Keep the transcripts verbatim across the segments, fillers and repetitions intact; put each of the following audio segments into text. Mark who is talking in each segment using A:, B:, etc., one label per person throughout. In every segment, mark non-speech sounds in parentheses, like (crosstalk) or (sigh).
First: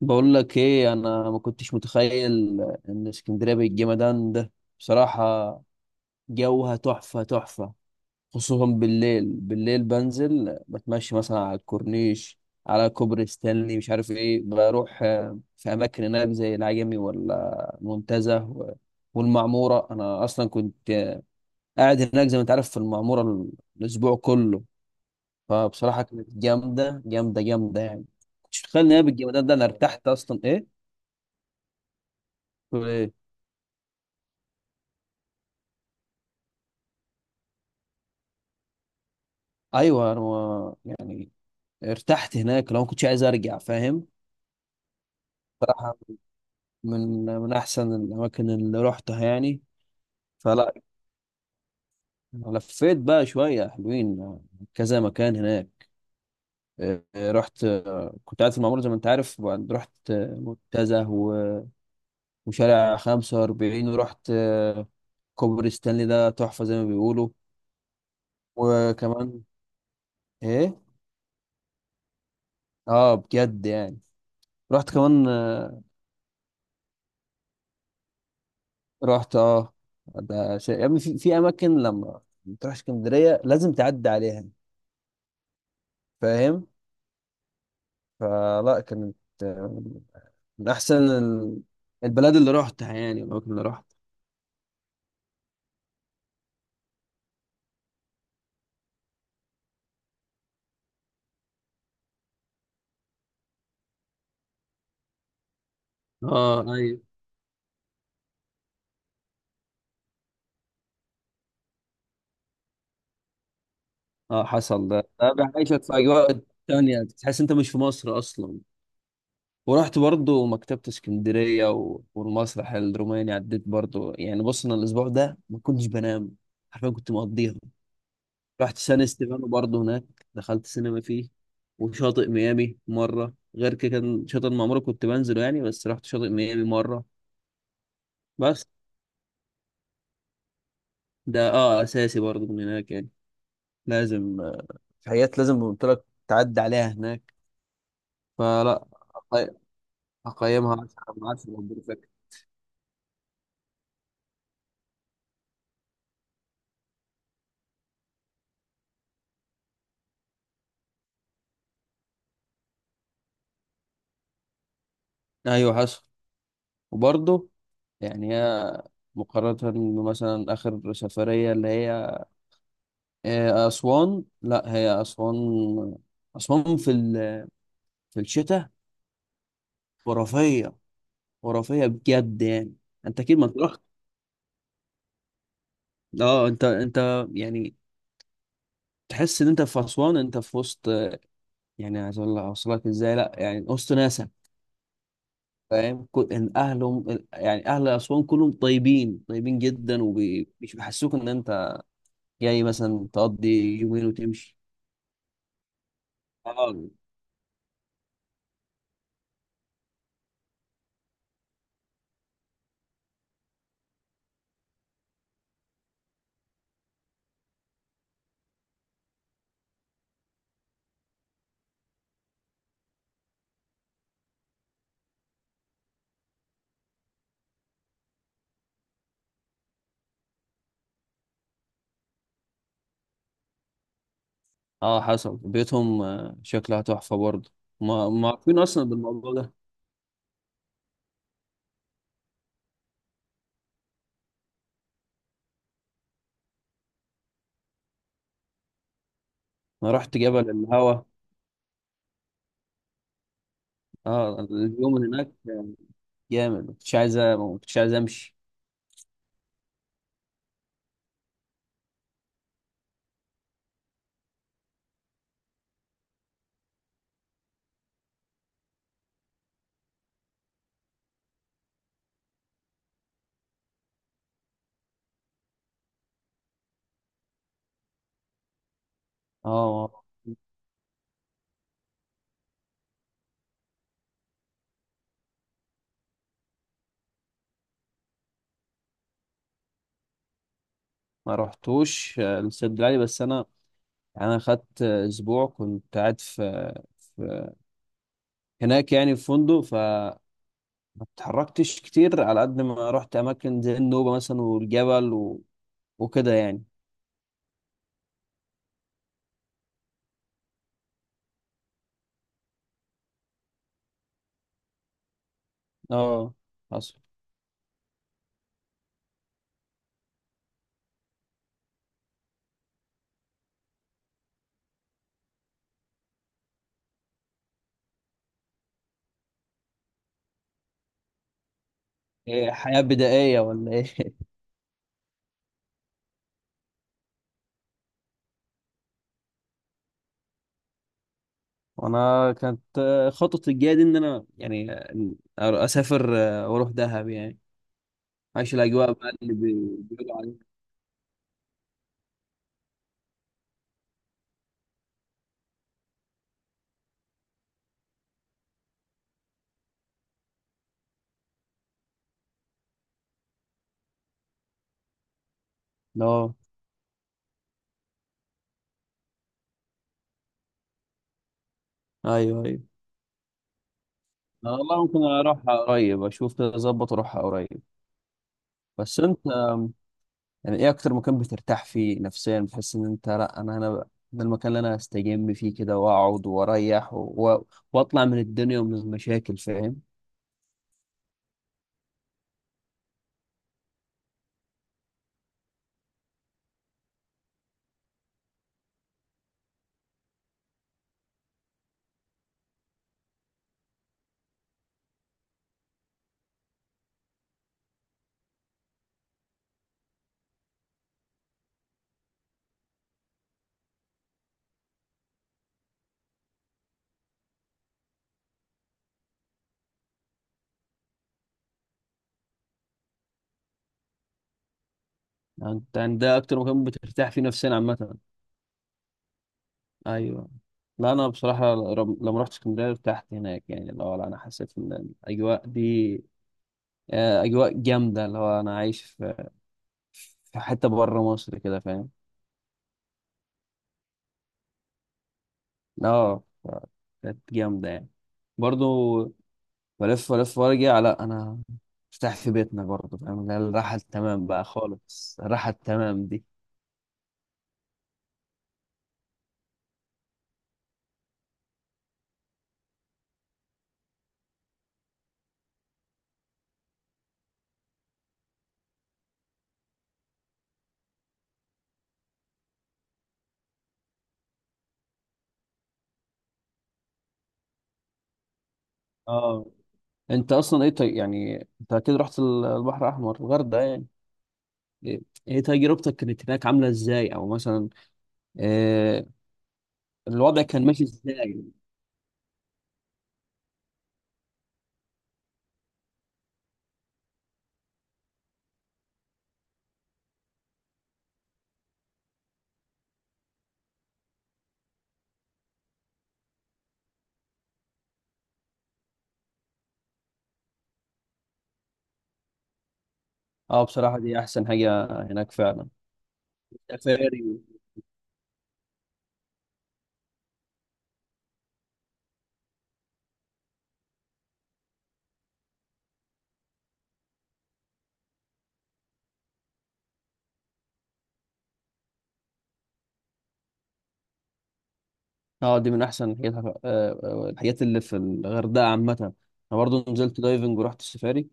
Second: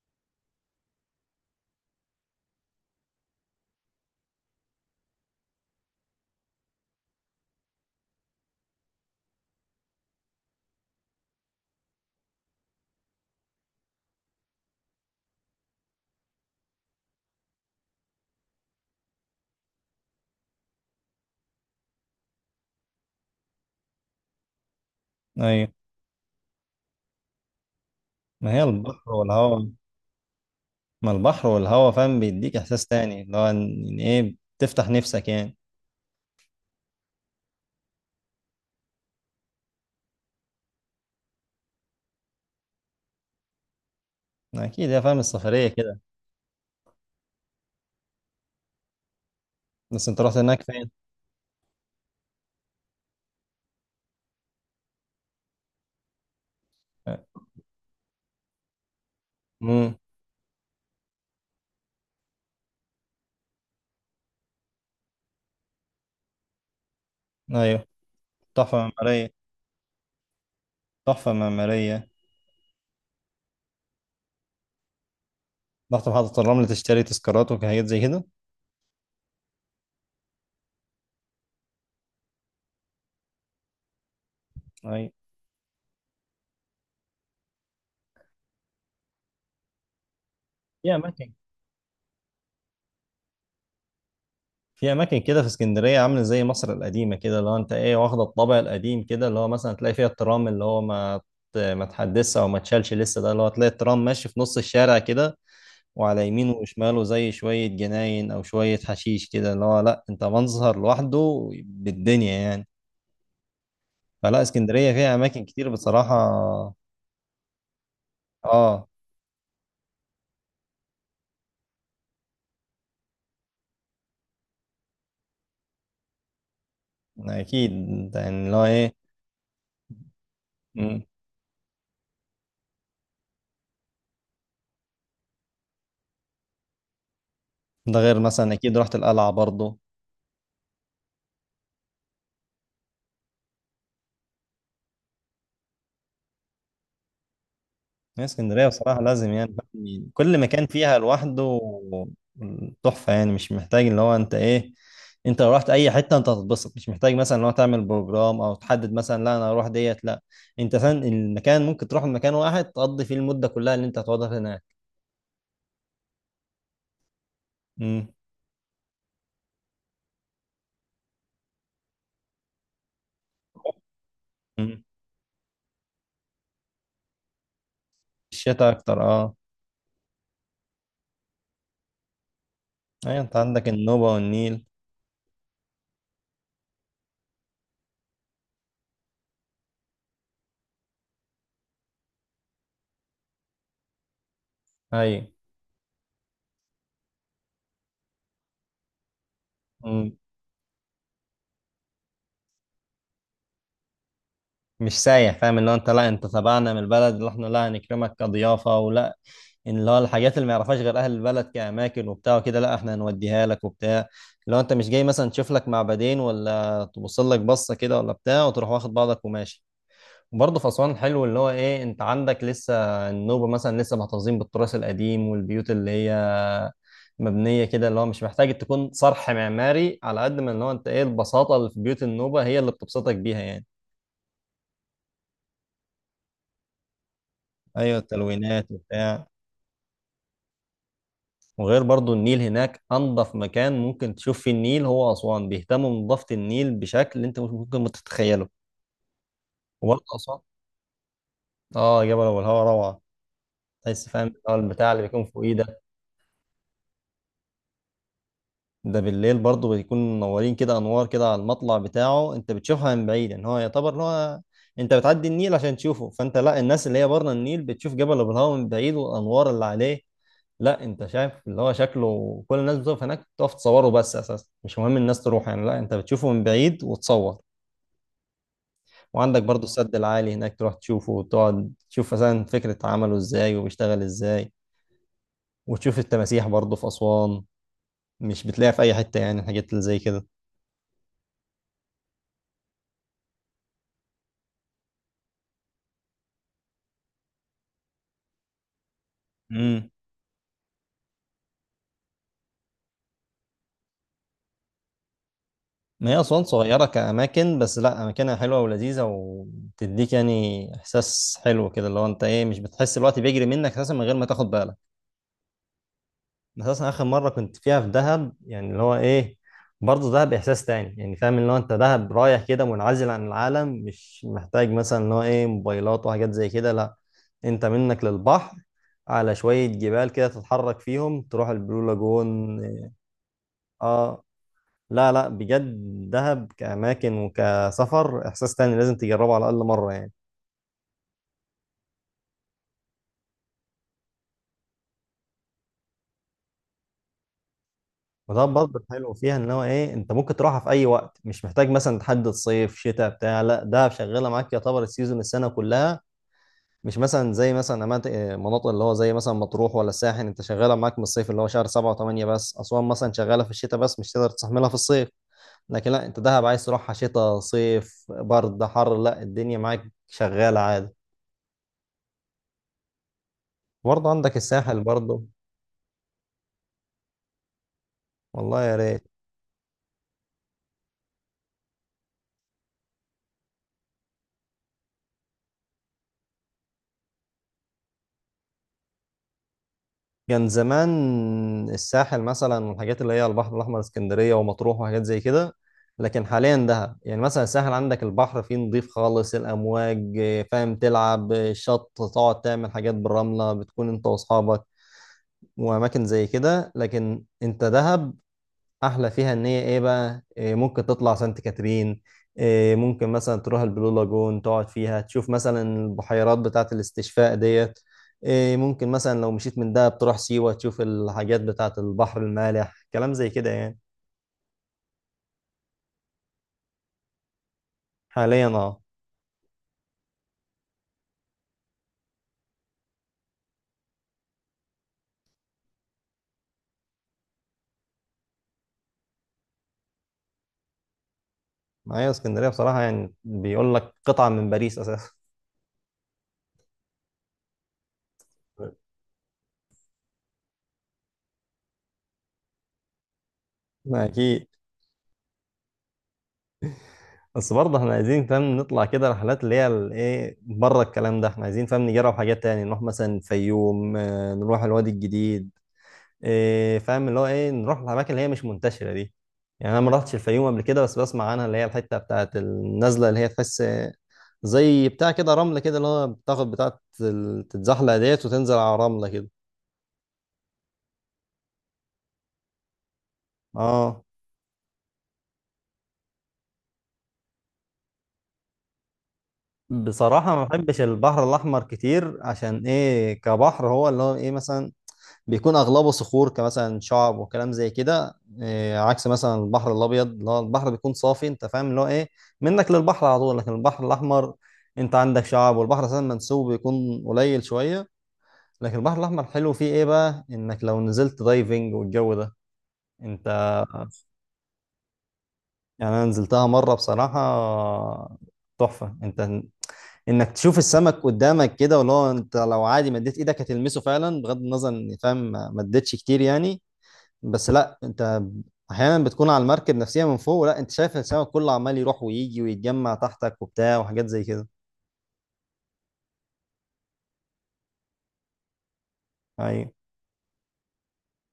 A: بقول لك ايه، انا ما كنتش متخيل ان اسكندريه بالجمدان ده، بصراحه. جوها تحفه تحفه. خصوصا بالليل، بالليل بنزل بتمشى مثلا على الكورنيش، على كوبري ستانلي، مش عارف ايه، بروح آه، في اماكن هناك زي العجمي ولا المنتزه و- والمعموره. انا اصلا كنت آه، قاعد هناك زي ما انت عارف في المعموره ال- الاسبوع كله.
B: ايوه،
A: فبصراحه كانت جامده جامده جامده يعني.
B: ما
A: مش
B: هي
A: متخيل ان هي
B: البحر
A: بالجمدان ده، انا
B: والهواء.
A: ارتحت اصلا ايه.
B: ما البحر والهواء فاهم بيديك احساس
A: تقول إيه؟
B: تاني اللي هو ان إن ايه بتفتح نفسك يعني.
A: ايوه، انا يعني ارتحت هناك، لو ما كنتش عايز ارجع فاهم.
B: اكيد يا فاهم، السفريه
A: صراحه
B: كده.
A: من من احسن الاماكن اللي روحتها يعني.
B: بس انت رحت هناك
A: فلا،
B: فين؟
A: لفيت بقى شويه حلوين، كذا مكان هناك. اه، رحت، اه، كنت قاعد في المعموره زي ما انت عارف، وبعد رحت
B: امم.
A: اه، منتزه و- وشارع خمسه واربعين، ورحت اه، كوبري ستانلي ده تحفه زي ما بيقولوا.
B: ايوه. تحفه معماريه.
A: وكمان ايه،
B: تحفه معماريه.
A: اه بجد يعني. رحت كمان آه،
B: رحت محطه الرمل تشتري تذكارات وحاجات زي كده؟
A: رحت اه. ده شيء يا ابني، في, في اماكن لما بتروح اسكندريه لازم تعدي عليها
B: ايوه،
A: فاهم. فلا كانت آه، من
B: في
A: احسن
B: اماكن.
A: ال- البلاد اللي رحتها، يعني الاماكن اللي رحت.
B: في اماكن كده في اسكندريه عامله زي مصر القديمه كده، اللي هو انت ايه واخده الطابع القديم كده، اللي هو مثلا تلاقي فيها الترام اللي هو ما ما تحدثش او ما تشالش لسه، ده اللي هو تلاقي الترام ماشي في نص الشارع كده، وعلى يمينه
A: اه ايوه.
B: وشماله زي شوية جناين أو شوية حشيش كده، اللي هو لأ أنت منظر لوحده بالدنيا يعني. فلا،
A: اه حصل.
B: اسكندرية
A: ده
B: فيها
A: ده
B: أماكن كتير
A: بيعيشك في
B: بصراحة.
A: اجواء تانية، تحس انت مش في مصر اصلا.
B: آه.
A: ورحت برضو مكتبة اسكندرية و- والمسرح الروماني، عديت برضو يعني. بص، انا الاسبوع ده ما كنتش بنام حرفيا، كنت مقضيها.
B: أكيد، يعني اللي هو
A: رحت
B: إيه.
A: سان ستيفانو برضه هناك، دخلت سينما
B: مم.
A: فيه. وشاطئ ميامي مرة، غير كده كان شاطئ ما عمري كنت بنزله يعني، بس رحت شاطئ ميامي مرة
B: ده غير مثلا،
A: بس.
B: أكيد رحت القلعة برضه.
A: ده اه اساسي برضه من هناك يعني. لازم، آه، في حاجات لازم قلت لك تعدي عليها هناك.
B: هي اسكندرية
A: فلا،
B: بصراحة لازم، يعني
A: أقي-
B: فاهم، كل مكان
A: هقيمها
B: فيها
A: عشره من عشره
B: لوحده.
A: بريفكت.
B: تحفة يعني، مش محتاج اللي هو انت ايه. انت لو رحت اي حتة انت هتتبسط، مش محتاج مثلا اللي هو تعمل بروجرام او تحدد مثلا لا انا هروح ديت، لا، انت فاهم المكان ممكن تروح مكان واحد تقضي فيه المدة كلها اللي انت هتقعدها هناك.
A: ايوه حصل. وبرضه
B: امم.
A: يعني هي، مقارنة بمثلا آخر سفرية اللي هي آه، أسوان، لا،
B: امم.
A: هي أسوان. أسوان في ال- في الشتاء
B: الشتاء اكتر، اه.
A: خرافية، خرافية بجد يعني.
B: ايوه،
A: انت
B: انت
A: اكيد ما
B: عندك
A: تروح.
B: النوبة والنيل.
A: اه، انت انت يعني تحس ان انت في اسوان، انت في وسط، يعني عايز اقول لك اوصلك ازاي، لا يعني وسط ناسا.
B: ايوه،
A: فاهم، كل- ان اهلهم، يعني اهل اسوان كلهم طيبين طيبين جدا، ومش بيحسوك ان انت جاي مثلا تقضي يومين وتمشي.
B: مش سايح، فاهم اللي هو انت لا انت تبعنا من
A: اه.
B: البلد اللي احنا، لا هنكرمك كضيافه ولا إن اللي هو الحاجات اللي ما يعرفهاش غير اهل البلد كاماكن وبتاع وكده، لا احنا هنوديها لك وبتاع. لو انت مش جاي مثلا تشوف لك معبدين ولا تبص لك بصه كده ولا بتاع وتروح واخد بعضك وماشي. وبرضه في اسوان حلو اللي هو ايه، انت عندك لسه النوبه مثلا لسه محتفظين بالتراث القديم، والبيوت اللي هي مبنيه كده، اللي هو مش محتاج تكون صرح معماري على قد ما اللي هو انت ايه البساطه اللي في بيوت النوبه هي اللي بتبسطك بيها يعني.
A: اه حصل، بيوتهم آه، شكلها تحفة برضه.
B: ايوه،
A: ما ما عارفين
B: التلوينات
A: اصلا
B: وبتاع.
A: بالموضوع ده.
B: وغير برضو النيل هناك انضف مكان ممكن تشوف فيه النيل هو اسوان، بيهتموا بنظافه النيل بشكل انت مش ممكن ما تتخيله.
A: انا
B: وبرضه
A: رحت
B: اسوان.
A: جبل الهوا.
B: اه، جبل ابو الهوا روعه. تحس فاهم اللي
A: اه،
B: هو البتاع
A: اليوم
B: اللي
A: اللي
B: بيكون
A: هناك
B: فوقيه ده.
A: جامد، ما كنتش عايز ما كنتش عايز امشي.
B: ده بالليل برضه بيكون منورين كده انوار كده على المطلع بتاعه، انت بتشوفها من بعيد ان هو يعتبر ان هو انت بتعدي النيل عشان تشوفه، فانت لا، الناس اللي هي بره النيل بتشوف جبل ابو الهوا من بعيد والانوار اللي عليه. لا انت شايف اللي هو شكله كل الناس بتقف هناك، تقف تصوره، بس اساسا مش مهم الناس تروح يعني، لا انت بتشوفه من بعيد وتصور. وعندك برضو السد
A: اه.
B: العالي هناك، تروح تشوفه وتقعد تشوف مثلا فكرة عمله ازاي وبيشتغل ازاي. وتشوف التماسيح برضو في أسوان، مش بتلاقيها في أي حتة يعني، الحاجات اللي زي كده.
A: ما رحتوش آه، السد العالي، بس انا يعني انا خدت آه، اسبوع كنت قاعد في في- هناك، يعني في فندق،
B: امم.
A: فما اتحركتش كتير على قد ما رحت اماكن زي النوبه مثلا والجبل و...
B: ما هي
A: وكده
B: أسوان
A: يعني.
B: صغيرة كأماكن، بس لا أماكنها حلوة ولذيذة وتديك يعني إحساس حلو كده، اللي هو أنت إيه مش بتحس الوقت بيجري منك أساسا من غير ما تاخد بالك.
A: اه
B: اساسا
A: حصل.
B: اخر مره كنت فيها في دهب، يعني اللي هو ايه برضه دهب احساس تاني يعني، فاهم اللي هو انت دهب رايح كده منعزل عن العالم، مش محتاج مثلا اللي هو ايه موبايلات وحاجات زي كده، لا، انت منك للبحر على شويه جبال كده تتحرك فيهم تروح البلو
A: إيه،
B: لاجون.
A: حياه بدائيه ولا ايه؟
B: اه. لا لا، بجد، دهب كاماكن وكسفر احساس تاني، لازم تجربه على الاقل مره يعني.
A: (laughs) وانا كانت آه، خطتي الجايه دي ان انا يعني آه، اسافر آه، واروح دهب يعني.
B: وده
A: عايش
B: برضه
A: الاجواء بقى
B: الحلو
A: اللي
B: فيها ان هو
A: بي-
B: ايه، انت
A: بيقولوا عليها.
B: ممكن تروحها في اي وقت، مش محتاج مثلا تحدد صيف شتاء بتاع، لا ده شغاله معاك يعتبر السيزون السنه كلها. مش مثلا زي مثلا أماكن- مناطق اللي هو زي مثلا مطروح ولا الساحل، انت شغاله معاك من الصيف اللي هو شهر سبعة و8 بس. اسوان مثلا شغاله في الشتاء بس، مش تقدر تستحملها في الصيف. لكن لا انت
A: اه
B: دهب عايز تروحها شتاء صيف برد حر، لا الدنيا معاك شغاله عادي.
A: ايوه ايوه.
B: برضه عندك
A: آه،
B: الساحل
A: والله ممكن
B: برضه.
A: اروح قريب، اشوف كده اظبط واروح قريب.
B: والله يا
A: بس
B: ريت.
A: انت يعني ايه اكتر مكان بترتاح فيه نفسيا، بتحس ان انت، لا انا انا ده المكان اللي انا استجم فيه كده، واقعد واريح و... و- واطلع من الدنيا ومن المشاكل فاهم.
B: كان زمان الساحل مثلا والحاجات اللي هي البحر الأحمر، اسكندرية ومطروح وحاجات زي كده. لكن حاليا دهب يعني، مثلا الساحل عندك البحر فيه نظيف خالص، الأمواج فاهم تلعب الشط تقعد تعمل حاجات بالرملة، بتكون أنت وأصحابك وأماكن زي كده. لكن أنت دهب احلى فيها ان هي ايه بقى، إيه ممكن تطلع سانت كاترين، إيه ممكن مثلا تروح البلو لاجون تقعد فيها تشوف مثلا البحيرات بتاعه الاستشفاء ديت، إيه ممكن مثلا لو مشيت من دهب تروح سيوة تشوف الحاجات بتاعه البحر المالح، كلام زي كده يعني.
A: يعني انت يعني ده اكتر مكان بترتاح فيه نفسيا عامه؟
B: حاليا اه.
A: ايوه. لا انا بصراحه رم- لما رحت اسكندريه ارتحت هناك، يعني اللي هو لا، انا حسيت ان الاجواء دي آه، اجواء جامده، اللي هو انا عايش في في حته بره مصر كده فاهم.
B: معايا اسكندريه بصراحه، يعني بيقول لك قطعه من باريس اساسا.
A: اه ف- كانت جامده يعني. برضو بلف بلف وارجع، لا انا ارتاح في بيتنا برضه فاهم، اللي هي الراحه
B: (laughs)
A: التمام بقى
B: اكيد.
A: خالص، الراحه التمام دي.
B: بس برضه احنا عايزين فاهم نطلع كده رحلات اللي هي ال- ايه بره الكلام ده، احنا عايزين فاهم نجرب حاجات تاني، نروح مثلا الفيوم، آه، نروح الوادي الجديد. إيه فاهم اللي هو ايه، نروح الاماكن اللي هي مش منتشره دي. يعني انا ما رحتش الفيوم قبل كده، بس بسمع عنها اللي هي الحته بتاعت النزله اللي هي تحس زي بتاع كده رمل كده، اللي هو بتاخد بتاعت ال- تتزحلق ديت وتنزل على رمله كده.
A: اه. انت اصلا ايه طي... يعني انت اكيد رحت ال- البحر الاحمر الغردقه يعني،
B: اه.
A: ايه، إيه تجربتك كانت هناك عامله ازاي، او مثلا إيه
B: بصراحه
A: الوضع
B: ما
A: كان
B: بحبش
A: ماشي
B: البحر
A: ازاي؟
B: الاحمر كتير عشان ايه، كبحر هو اللي هو ايه مثلا بيكون اغلبه صخور كمثلا شعب وكلام زي كده. إيه، عكس مثلا البحر الابيض اللي هو البحر بيكون صافي، انت فاهم اللي هو ايه منك للبحر على طول. لكن البحر الاحمر انت عندك شعب، والبحر اساسا منسوب بيكون قليل شويه. لكن البحر الاحمر حلو فيه ايه بقى، انك لو نزلت دايفنج والجو ده انت
A: اه، بصراحه دي احسن حاجه هناك فعلا،
B: يعني. انا نزلتها مره بصراحه،
A: سفاري.
B: تحفه، انت انك تشوف السمك قدامك كده، واللي هو انت لو عادي مديت ايدك هتلمسه فعلا، بغض النظر ان فاهم ما مديتش كتير يعني، بس لا انت احيانا بتكون على المركب نفسيا من فوق، لا انت شايف السمك كله عمال يروح ويجي ويتجمع تحتك وبتاع وحاجات زي كده.
A: اه، دي من احسن الحاجات، آه، آه، الحاجات اللي في الغردقه عامه. انا
B: ايوه.
A: برضو نزلت دايفنج ورحت السفاري.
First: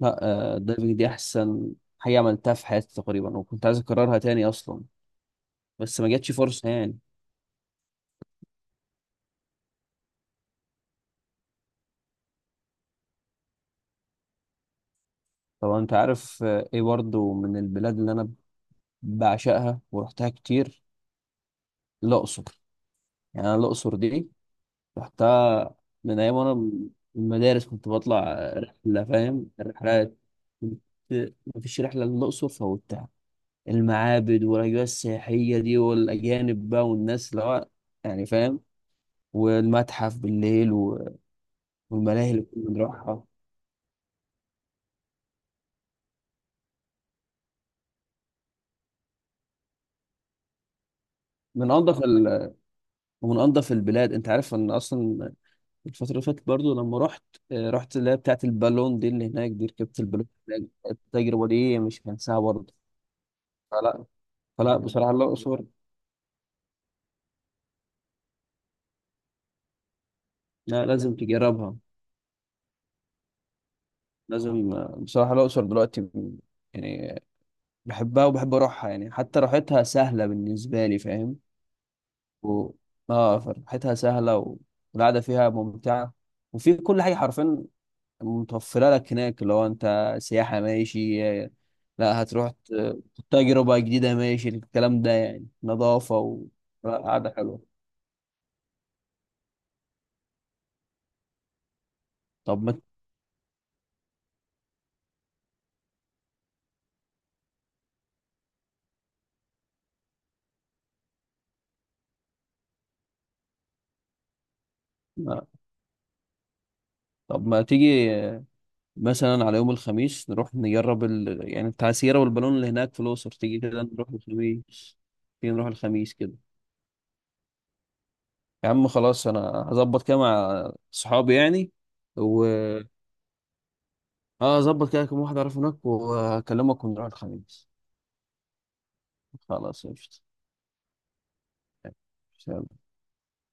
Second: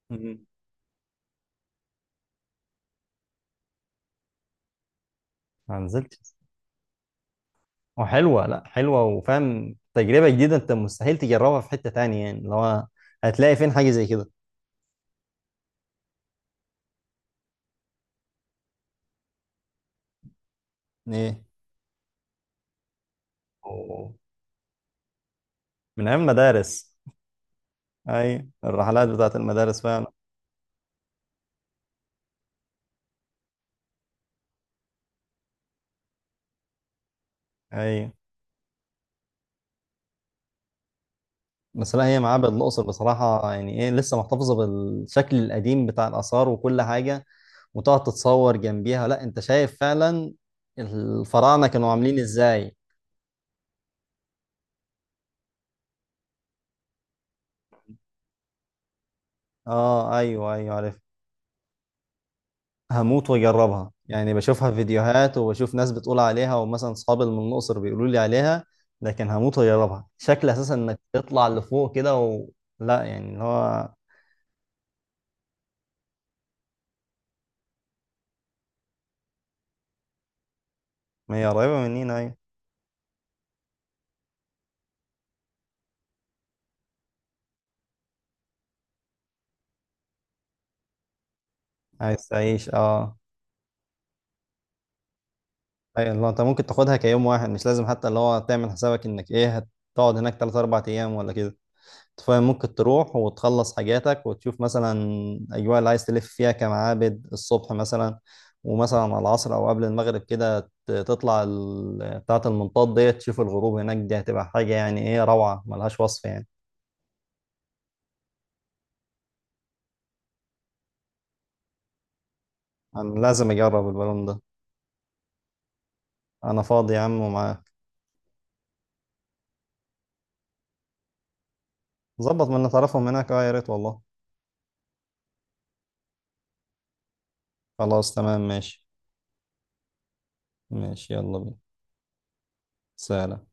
A: لا،
B: مم.
A: آه، الدايفنج دي احسن حاجه عملتها في حياتي تقريبا، وكنت عايز اكررها تاني اصلا،
B: ما
A: بس ما جاتش
B: نزلتش.
A: فرصه يعني.
B: وحلوه، لا حلوه وفاهم، تجربه جديده انت مستحيل تجربها في حته تانية يعني، اللي هو هتلاقي فين حاجه زي كده.
A: طبعا انت عارف، آه، ايه برضو من البلاد اللي انا بعشقها ورحتها كتير،
B: ايه.
A: الاقصر. يعني انا الاقصر
B: أوه.
A: دي رحتها
B: من ايام
A: من ايام، وانا من
B: مدارس.
A: المدارس كنت بطلع
B: ايوه،
A: رحله
B: الرحلات بتاعت
A: فاهم،
B: المدارس فعلا.
A: الرحلات، كنت مفيش رحله للاقصر فوتها. المعابد والاجواء السياحيه دي، والاجانب بقى، والناس اللي هو
B: ايوه،
A: يعني فاهم، والمتحف بالليل و-
B: بس لا هي
A: والملاهي اللي
B: معابد
A: كنا
B: الاقصر
A: بنروحها،
B: بصراحه يعني ايه لسه محتفظه بالشكل القديم بتاع الاثار وكل حاجه. وتقعد تتصور جنبيها، لا انت شايف فعلا الفراعنة
A: من
B: كانوا
A: انضف
B: عاملين
A: ال...
B: ازاي.
A: ومن انضف البلاد، انت عارف ان اصلا الفتره اللي فاتت برضو لما رحت، آه، رحت اللي هي بتاعت البالون دي اللي هناك دي، ركبت
B: اه
A: البالون
B: ايوه
A: هناك.
B: ايوه عارف.
A: التجربه دي مش هنساها برضه.
B: هموت واجربها،
A: فلا
B: يعني بشوفها
A: فلا بصراحه
B: فيديوهات
A: الاقصر.
B: وبشوف ناس بتقول عليها، ومثلا صحابي من الاقصر بيقولوا لي عليها. لكن هموت واجربها، شكل اساسا
A: لا،
B: انك
A: لازم
B: تطلع
A: تجربها،
B: لفوق كده و... لا يعني اللي هو.
A: لازم، آه، بصراحه الاقصر دلوقتي يعني بحبها وبحب اروحها يعني، حتى راحتها سهله بالنسبه لي فاهم.
B: ما هي قريبة مننا، ايوه.
A: و... اه، فرحتها سهله و- والقعده فيها ممتعه، وفي كل حاجه حرفيا متوفره لك هناك. لو انت سياحه ماشي، لا
B: عايز
A: هتروح
B: تعيش،
A: ت-
B: اه.
A: تجربه جديده ماشي الكلام ده يعني،
B: ايوه
A: نظافه
B: اللي هو انت
A: و...
B: ممكن تاخدها
A: لا،
B: كيوم
A: قعده
B: واحد،
A: حلوه.
B: مش لازم حتى اللي هو تعمل حسابك انك ايه هتقعد هناك ثلاثة اربعة ايام ولا كده. أنت فاهم
A: طب
B: ممكن
A: ما،
B: تروح وتخلص حاجاتك وتشوف مثلا الاجواء اللي عايز تلف فيها كمعابد الصبح مثلا، ومثلا على العصر او قبل المغرب كده ت- تطلع ال- بتاعة المنطاد ديت تشوف الغروب هناك، دي هتبقى حاجة يعني ايه
A: ما-
B: روعة ملهاش وصف يعني.
A: طب ما تيجي آه، مثلا على يوم الخميس نروح نجرب ال... يعني التعسيره والبالون اللي هناك في
B: انا
A: الاقصر،
B: لازم
A: تيجي كده
B: اجرب
A: نروح
B: البالون ده.
A: الخميس؟ تيجي نروح الخميس كده.
B: انا فاضي يا عم ومعاك.
A: يا عم خلاص، انا هظبط كده مع صحابي يعني و،
B: ظبط من اللي تعرفهم هناك، اه يا ريت والله.
A: اه ظبط كده كم واحد اعرفه هناك، واكلمك ونروح الخميس.
B: خلاص تمام ماشي.
A: خلاص قشطة.
B: ماشي يلا بينا.
A: سلام.
B: سلام.